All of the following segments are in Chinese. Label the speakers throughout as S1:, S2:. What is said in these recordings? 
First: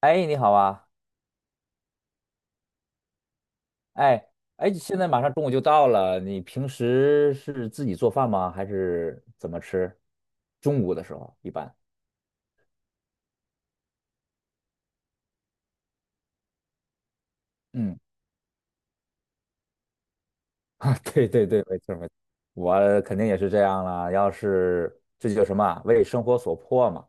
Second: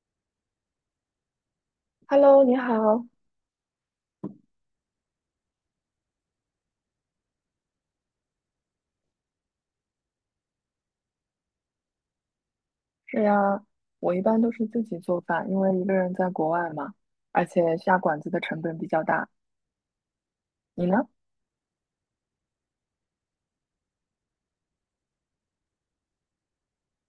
S1: 哎，你好啊！
S2: Hello，你好。
S1: 哎哎，现在马上中午就到了，你平时是自己做饭吗？还是怎么吃？中午的时候一般。
S2: 是呀，我一般都是自己做饭，因为一个人在国外嘛，而且下
S1: 嗯，
S2: 馆子的成本比较大。你
S1: 啊，
S2: 呢？
S1: 对对对，没错没错，我肯定也是这样了。要是这就叫什么啊为生活所迫嘛。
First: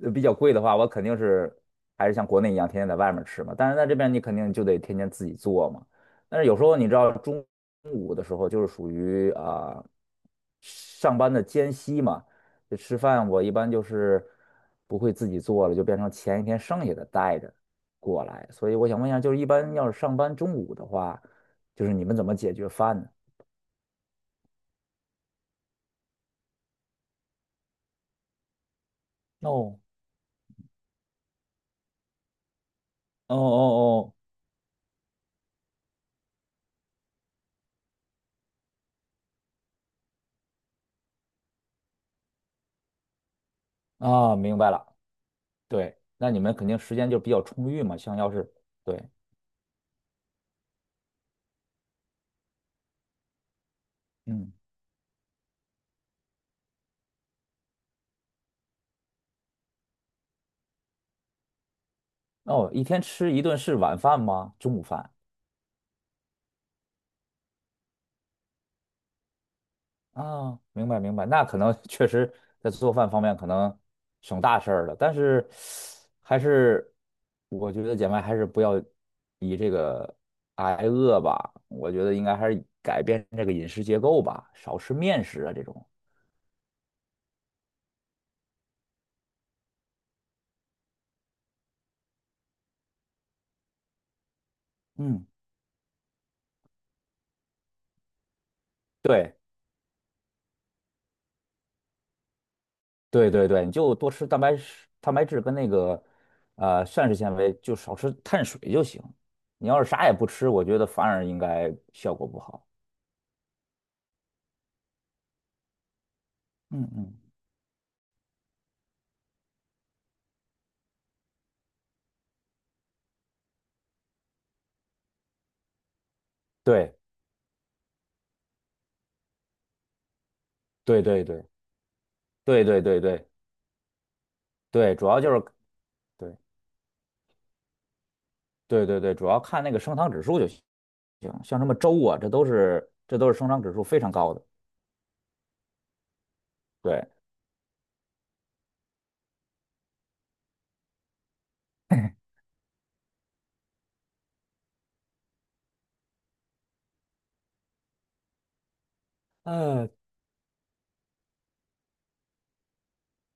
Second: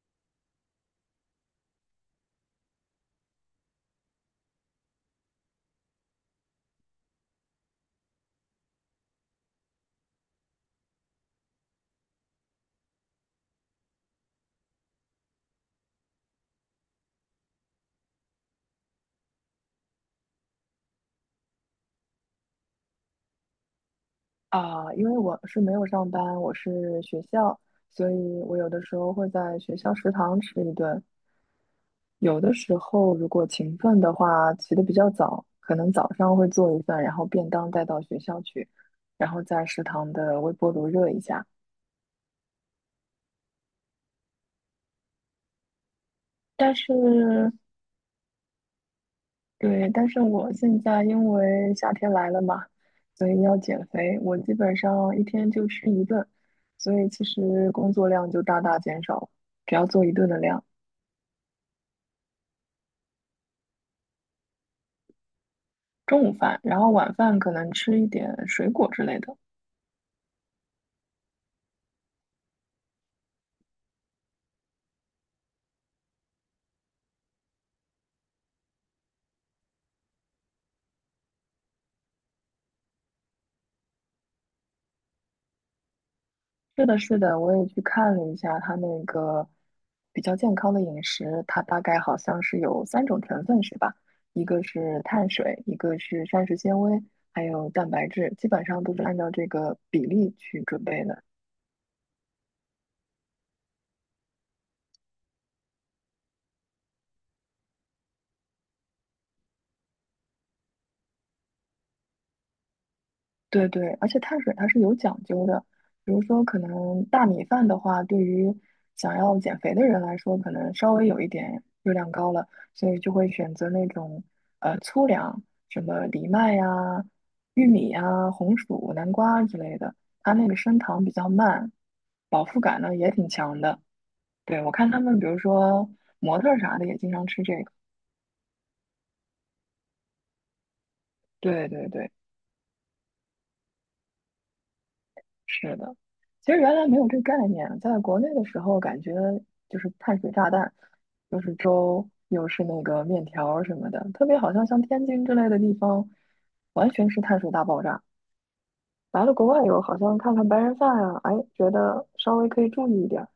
S1: 比较贵的话，我肯定是还是像国内一样天天在外面吃嘛。但是在这边你肯定就得天天自己做嘛。但是有时候你知道中午的时候就是属于啊、上班的间隙嘛，就吃饭我一般就是不会自己做了，就变成前一天剩下的带着过来。所以我想问一下，就是一般要是上班中午的话，就是你们怎么解决饭呢？
S2: 啊，因为我是没有上班，我是学校，所以我有的时候会
S1: 哦
S2: 在学校食堂吃一顿。有的时候如
S1: 哦
S2: 果勤奋的
S1: 哦
S2: 话，起得比较早，可能早上会做一份，然后便当带到学校去，然后在食堂的微波炉热一下。
S1: 哦啊，明白了。对，那你们肯
S2: 但
S1: 定
S2: 是
S1: 时间就比较充裕嘛，像要是。对。
S2: 对，但是我现在因为夏天来了嘛，所以要减肥，我基
S1: 嗯，
S2: 本上一天就吃一顿，所以其实工作量就大大减少，只要做一顿的量，
S1: 哦，一天吃一顿是晚饭吗？中午饭
S2: 中午饭，然后晚饭可能吃一点水果之类的。
S1: 啊，明白明白，那可能确实在做饭方面可能省大事儿了，但是还是我觉得姐妹还是不要以这个挨饿吧，我觉得应该还是改变这个饮食结构吧，少吃面食啊这种。
S2: 是的，是的，我也去看了一下它那个比较健康的饮食，它大概好像是有三种成分是吧？一个是
S1: 嗯，
S2: 碳水，一个是膳食纤维，还有蛋白质，基本上都是按照
S1: 对。
S2: 这个比例去准备的。
S1: 对对对，你就多吃蛋白质跟那个膳食纤维，就少吃碳水就行。你要是啥也不吃，我觉得反而应该效果不好。
S2: 对对，而且碳水它是有讲究的，比如说可
S1: 嗯
S2: 能
S1: 嗯，
S2: 大米饭的话，对于想要减肥的人来说，可能稍微有一点热量高了，所以就会选择那种粗粮，什么藜麦
S1: 对
S2: 呀、玉米呀、红薯、南瓜之类的，它那个升
S1: 对
S2: 糖比
S1: 对
S2: 较
S1: 对
S2: 慢，饱腹
S1: 对
S2: 感
S1: 对
S2: 呢
S1: 对
S2: 也挺
S1: 对
S2: 强的。对，我看
S1: 对，
S2: 他
S1: 主
S2: 们，
S1: 要
S2: 比
S1: 就
S2: 如
S1: 是
S2: 说
S1: 对
S2: 模特儿啥的也经常吃这个。
S1: 对对对，主要看那个升糖指数就行。像什
S2: 对
S1: 么
S2: 对
S1: 粥
S2: 对。
S1: 啊，这都是升糖指数非常高的。
S2: 是的，其实原来没有
S1: 对，
S2: 这概念，在国内的时候感觉就是碳水炸弹，又是粥，又是那个面条儿什么的，特别好像像天津之类的地方，完全是碳水大爆炸。来了国外以后，
S1: 哎，
S2: 好像看看白人饭啊，哎，觉得稍微可以注意一点儿。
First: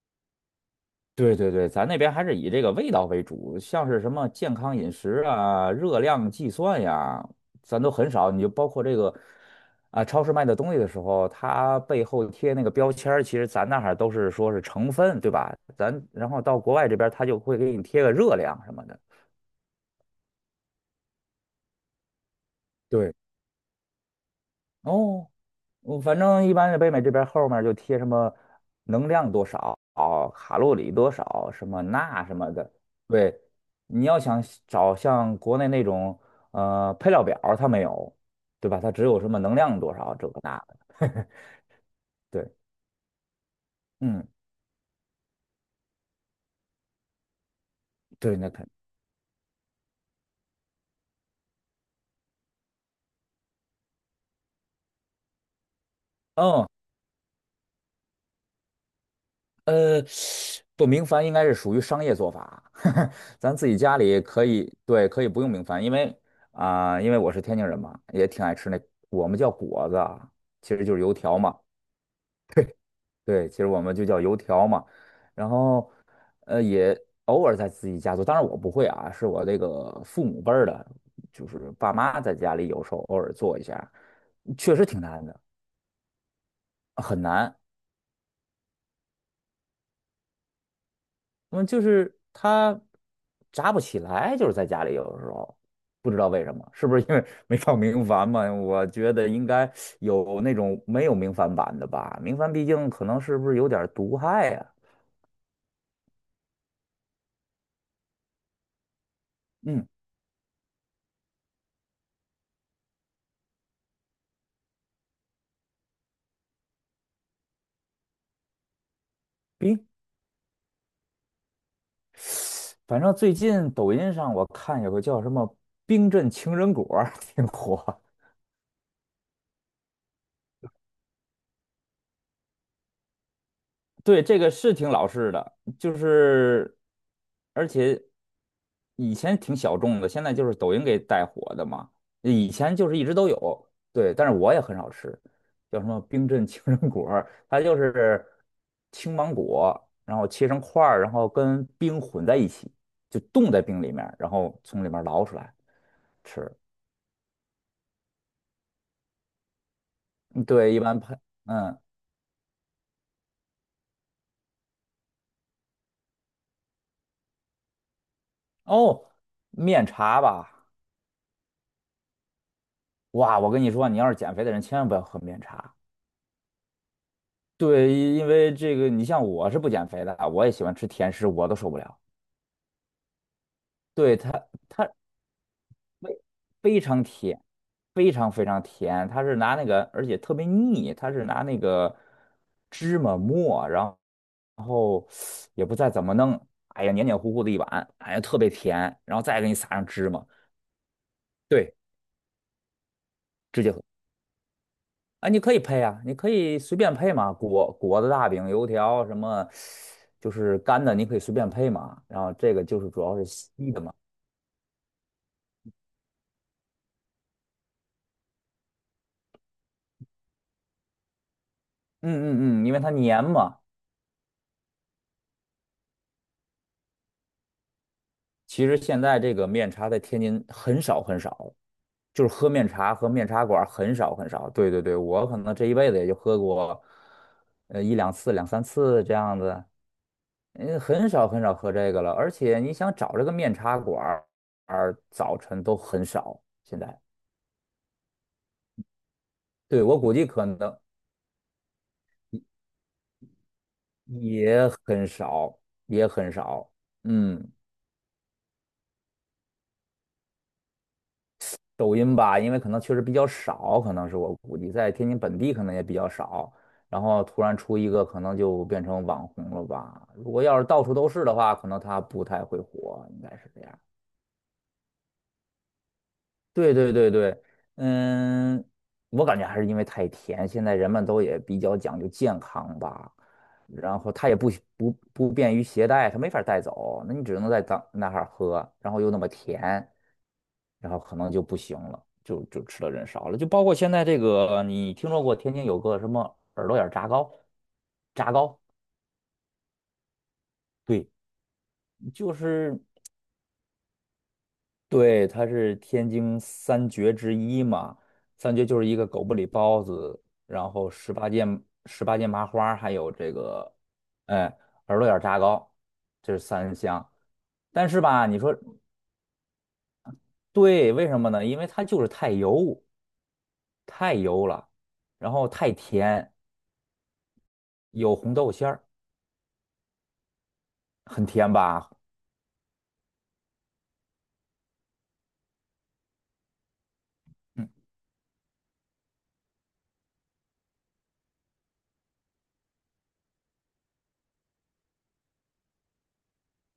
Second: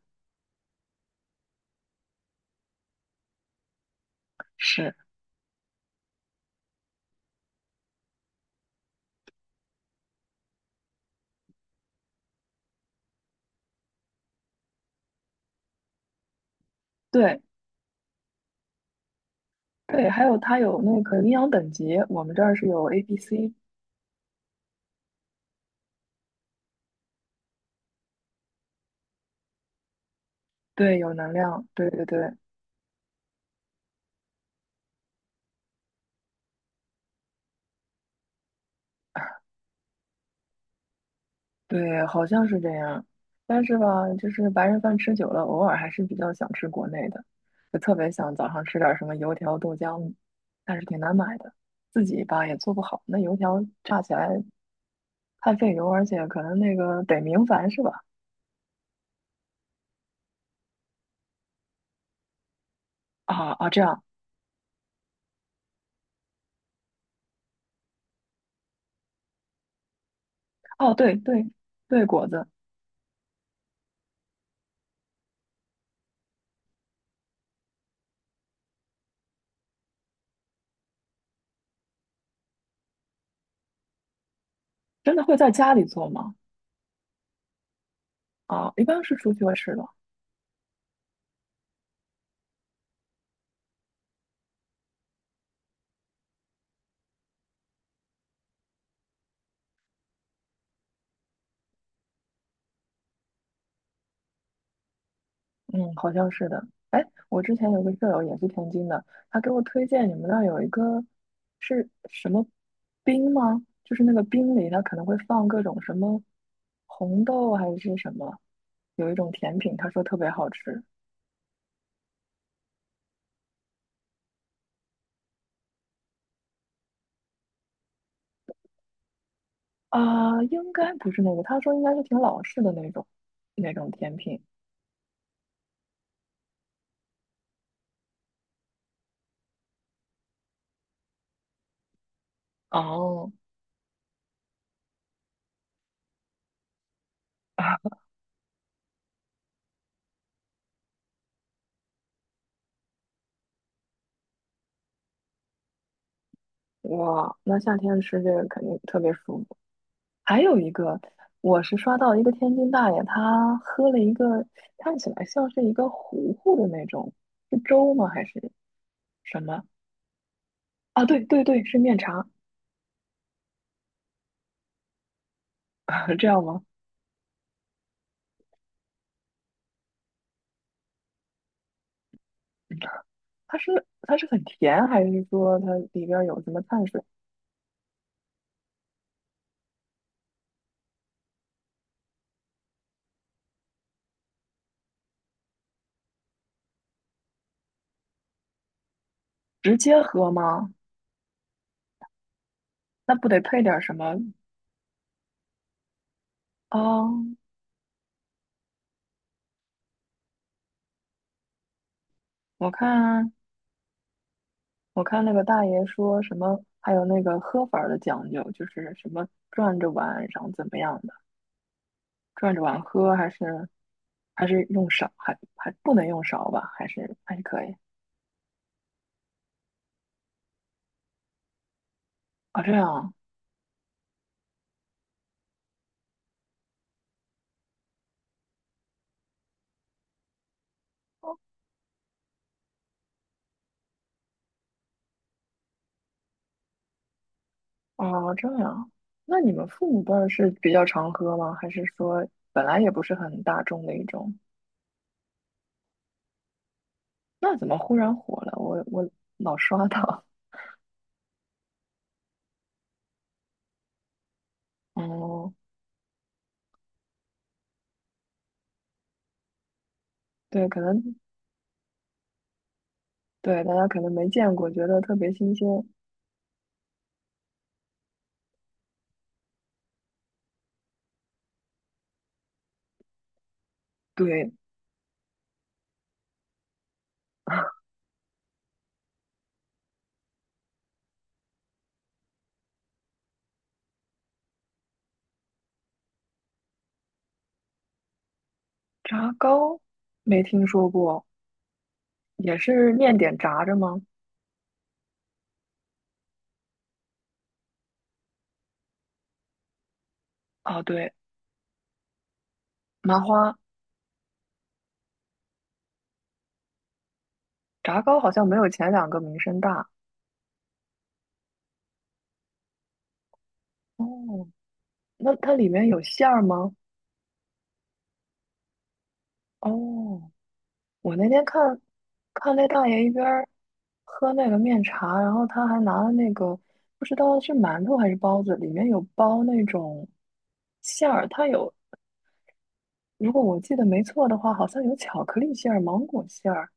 S1: 对对对，咱那边还是以这个味道为主，像是什么健康饮
S2: 是，
S1: 食啊、热量计算呀，咱都很少。你就包括这个啊，超市卖的东西的时候，它背后贴那个标签儿其实咱那儿都是说是成分，对吧？咱然后到国外这边儿，它就
S2: 对
S1: 会给你贴个热量什么的。
S2: 对，还有它有那个营养等级，我们这儿是有 A、
S1: 对，
S2: B、C，
S1: 哦，我反正一般是北美这边后面就贴什么能量多少、卡路里
S2: 对，
S1: 多
S2: 有能
S1: 少、
S2: 量，
S1: 什么
S2: 对对
S1: 钠
S2: 对，
S1: 什么的。对，你要想找像国内那种配料表儿它没有，对吧？它只有什么能量多少这个那个。
S2: 对，好 像
S1: 对，
S2: 是这样。但是吧，
S1: 嗯，
S2: 就是白人饭吃久了，偶尔还是比较想吃国内的，就特别想
S1: 对，
S2: 早上吃点什么油条、豆浆，但是挺难买的，自己吧也做不好。那油条炸起来太费油，而且可能
S1: 嗯，
S2: 那个得明矾是吧？
S1: 呃，不，明矾应该是属于商业做法，
S2: 啊
S1: 咱自
S2: 啊，
S1: 己
S2: 这
S1: 家
S2: 样。
S1: 里可以，对，可以不用明矾，因为我是天津人嘛，也挺爱吃那，我们叫果子啊其实
S2: 哦，
S1: 就是
S2: 对
S1: 油条
S2: 对
S1: 嘛。
S2: 对，果子
S1: 对，其实我们就叫油条嘛，然后也偶尔在自己家做，当然我不会啊，是我这个父母辈儿的，就是爸妈在家里有时候偶尔做一下，确实挺
S2: 真的
S1: 难
S2: 会
S1: 的，
S2: 在家里做吗？
S1: 很难。
S2: 啊，一般是出去会吃的。
S1: 嗯，就是它炸不起来，就是在家里有的时候不知道为什么，是不是因为 没放明矾嘛？我觉得应该有那种没有明矾版的吧，明矾毕竟可能是不是有点儿毒害呀、
S2: 嗯，好像是的。哎，我之前有个舍友也是天津的，他给我推
S1: 嗯，
S2: 荐你们那儿有一个是什么冰吗？就是那个冰里它可能会放各种什么红豆还是什么，有一种甜品，
S1: 冰。
S2: 他说特别好吃
S1: 反正最近抖音上我看有个叫什么"冰镇情人果儿 挺火，
S2: 啊，应该不是那个，他说应该是挺老式的那种甜
S1: 对，这
S2: 品。
S1: 个是挺老式的，就是而且以前挺小众的，现在就是抖音给带火的嘛。以前就是一直都
S2: 哦，
S1: 有，对，但是我也很少吃，叫什么冰镇情人果儿它就 是青芒果，然后切成块儿，然后跟冰混在一起，就冻在冰里面儿然后从里面儿捞出来吃。
S2: 哇，那夏天吃这个肯定特别舒服。还
S1: 嗯
S2: 有一
S1: 对，一般
S2: 个，
S1: 配。
S2: 我是
S1: 嗯，
S2: 刷到一个天津大爷，他喝了一个看起来像是一个糊糊的那种，是粥吗还是
S1: 哦，
S2: 什么？
S1: 面茶吧，
S2: 啊，对对对，是面茶，
S1: 哇，我跟你说，你要是减肥的人，千万不要喝面茶。
S2: 这样吗？
S1: 对，因为这个，你像我是不减肥的，我也喜欢吃甜食，我都受不了。
S2: 嗯它是它
S1: 对，
S2: 是
S1: 它，
S2: 很甜，
S1: 它
S2: 还是说它里边
S1: 非
S2: 儿有什么
S1: 非
S2: 碳水？
S1: 常甜，非常非常甜，它是拿那个，而且特别腻，它是拿那个芝麻末，然后也不再怎么弄，哎呀，黏黏糊糊的一碗，哎呀，特别甜，然后再给你撒
S2: 直
S1: 上
S2: 接
S1: 芝麻，
S2: 喝吗？
S1: 对，
S2: 那不得配
S1: 直接
S2: 点儿
S1: 喝。
S2: 什么
S1: 啊，你可以配啊，你可以随便
S2: 啊？
S1: 配嘛，果子、大饼、油条什么，就是干的，你可以随便配嘛。然后这个
S2: 我
S1: 就是主要是
S2: 看
S1: 稀的嘛，
S2: 我看那个大爷说什么，还有那个喝法儿的讲究，就是什么转着碗，然后怎么样的。
S1: 嗯
S2: 转着
S1: 嗯嗯，因
S2: 碗
S1: 为它
S2: 喝
S1: 黏
S2: 还
S1: 嘛。
S2: 是还是用勺？还不能用勺吧？还是可以
S1: 其实现在这个面茶在天津很少很少，就是喝
S2: 啊？
S1: 面
S2: 这样
S1: 茶和
S2: 啊
S1: 面茶馆儿很少很少。对对对，我可能这一辈子也就喝过，一两次、两三次这样子，嗯，很少很少喝这个了。而且你想找这个面茶馆儿，早晨都很少现在。
S2: 哦，这样。那你们
S1: 对，
S2: 父
S1: 我
S2: 母辈
S1: 估计
S2: 儿
S1: 可
S2: 是比
S1: 能
S2: 较常喝吗？还是说本来也不是很大众的一种？
S1: 也很少，也很少。嗯，
S2: 那怎么忽然火了？我老刷到。
S1: 抖音吧，因为可能确实比较少，可能是我估计在 天津本
S2: 哦，
S1: 地可能也比较少。然后突然出一个，可能就变成网红了吧。如果要是
S2: 对，可
S1: 到处都
S2: 能
S1: 是的话，可能他不太会火，应该是这
S2: 对大
S1: 样。
S2: 家可能没见过，觉得特别新鲜。
S1: 对对对对，嗯，我感觉还是因为太甜，现在人们都也比较讲究健康吧，然后它也不
S2: 对，
S1: 不不便于携带，它没法带走，那你只能在 当那哈儿喝，然后又那么甜，然后可能就不行了，就吃的人少了，就包括现在这个，你听说过天津有个什么耳朵眼儿炸糕？炸糕，
S2: 炸糕没听说
S1: 对，
S2: 过，
S1: 就
S2: 也
S1: 是。
S2: 是面点炸着吗？
S1: 对，它是天津三绝之一嘛，三绝就是一个狗不理包子，然
S2: 啊，
S1: 后
S2: 对，
S1: 十八件麻花儿还有
S2: 麻
S1: 这
S2: 花
S1: 个，哎，耳朵眼儿炸糕，这是三香。但
S2: 炸
S1: 是
S2: 糕
S1: 吧，
S2: 好
S1: 你
S2: 像
S1: 说
S2: 没有前两个名声大。
S1: 对，为什么呢？因为它就是太油，太油
S2: 哦，
S1: 了，然
S2: 那
S1: 后
S2: 它里
S1: 太
S2: 面有馅
S1: 甜，
S2: 儿吗？
S1: 有红豆馅儿，
S2: 哦，我
S1: 很
S2: 那天
S1: 甜
S2: 看
S1: 吧？
S2: 看那大爷一边儿喝那个面茶，然后他还拿了那个不知道是
S1: 嗯，
S2: 馒头还是包子，里面有包那种馅儿，它有，如果我记得没错的话，好像有巧克力馅儿、芒果馅儿，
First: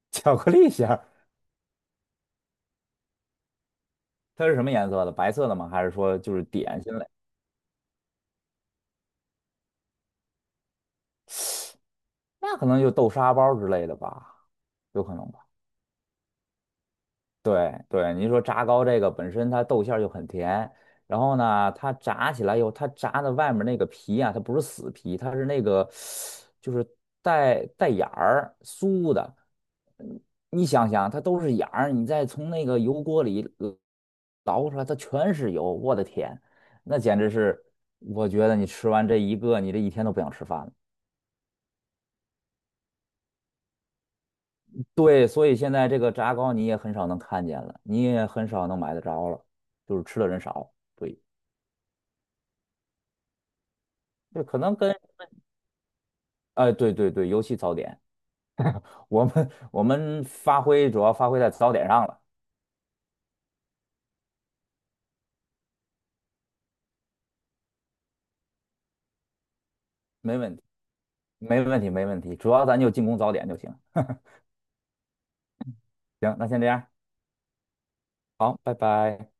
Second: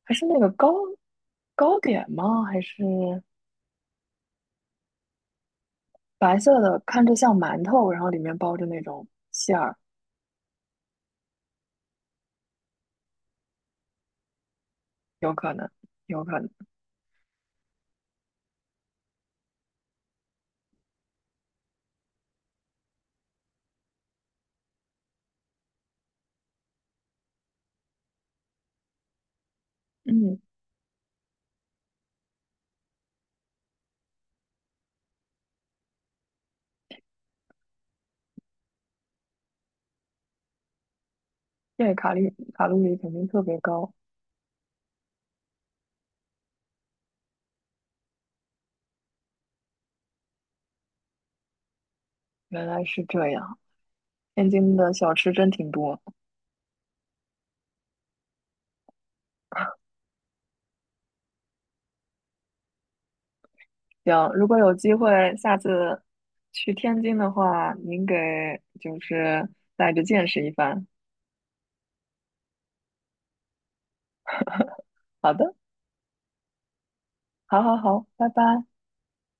S2: 还是
S1: 巧
S2: 那个
S1: 克力
S2: 糕
S1: 馅儿，
S2: 糕点吗？还是
S1: 它是什么颜色的？白色的吗？还是说就
S2: 白
S1: 是
S2: 色
S1: 点
S2: 的，
S1: 心
S2: 看
S1: 类？
S2: 着像馒头，然后里面包着那种馅儿，
S1: 那可能就豆沙包之类的吧，有可能
S2: 有
S1: 吧。
S2: 可能，有可能，
S1: 对对，您说炸糕这个本身它豆馅儿就很甜，然后呢，它炸起来以后，它炸的外面那个皮啊，它不是死皮，它是那个就是带眼儿酥的。嗯
S2: 嗯，
S1: 你想想，它都是眼儿，你再从那个油锅里捞出来，它全是油，我的天，那简直是，我觉得你吃完这一个，你这一天都不想吃饭了。
S2: 对，卡路里肯定特别高。
S1: 对，所以现在这个炸糕你也很少能看见了，你也很少能买得着了，就是吃的人少。对。
S2: 原来是这样，
S1: 对，
S2: 天
S1: 可能
S2: 津的
S1: 跟
S2: 小吃真挺多。
S1: 哎，对对对，尤其早点，我们主要发挥在早点上了，
S2: 行，如果有机会下次去天津的话，您给就是带着见
S1: 没
S2: 识一
S1: 问题，
S2: 番。
S1: 没问题，没问题，主要咱就进攻早点就行。
S2: 好的，
S1: 行，那先这样，
S2: 好好好，拜
S1: 好，
S2: 拜。
S1: 拜拜。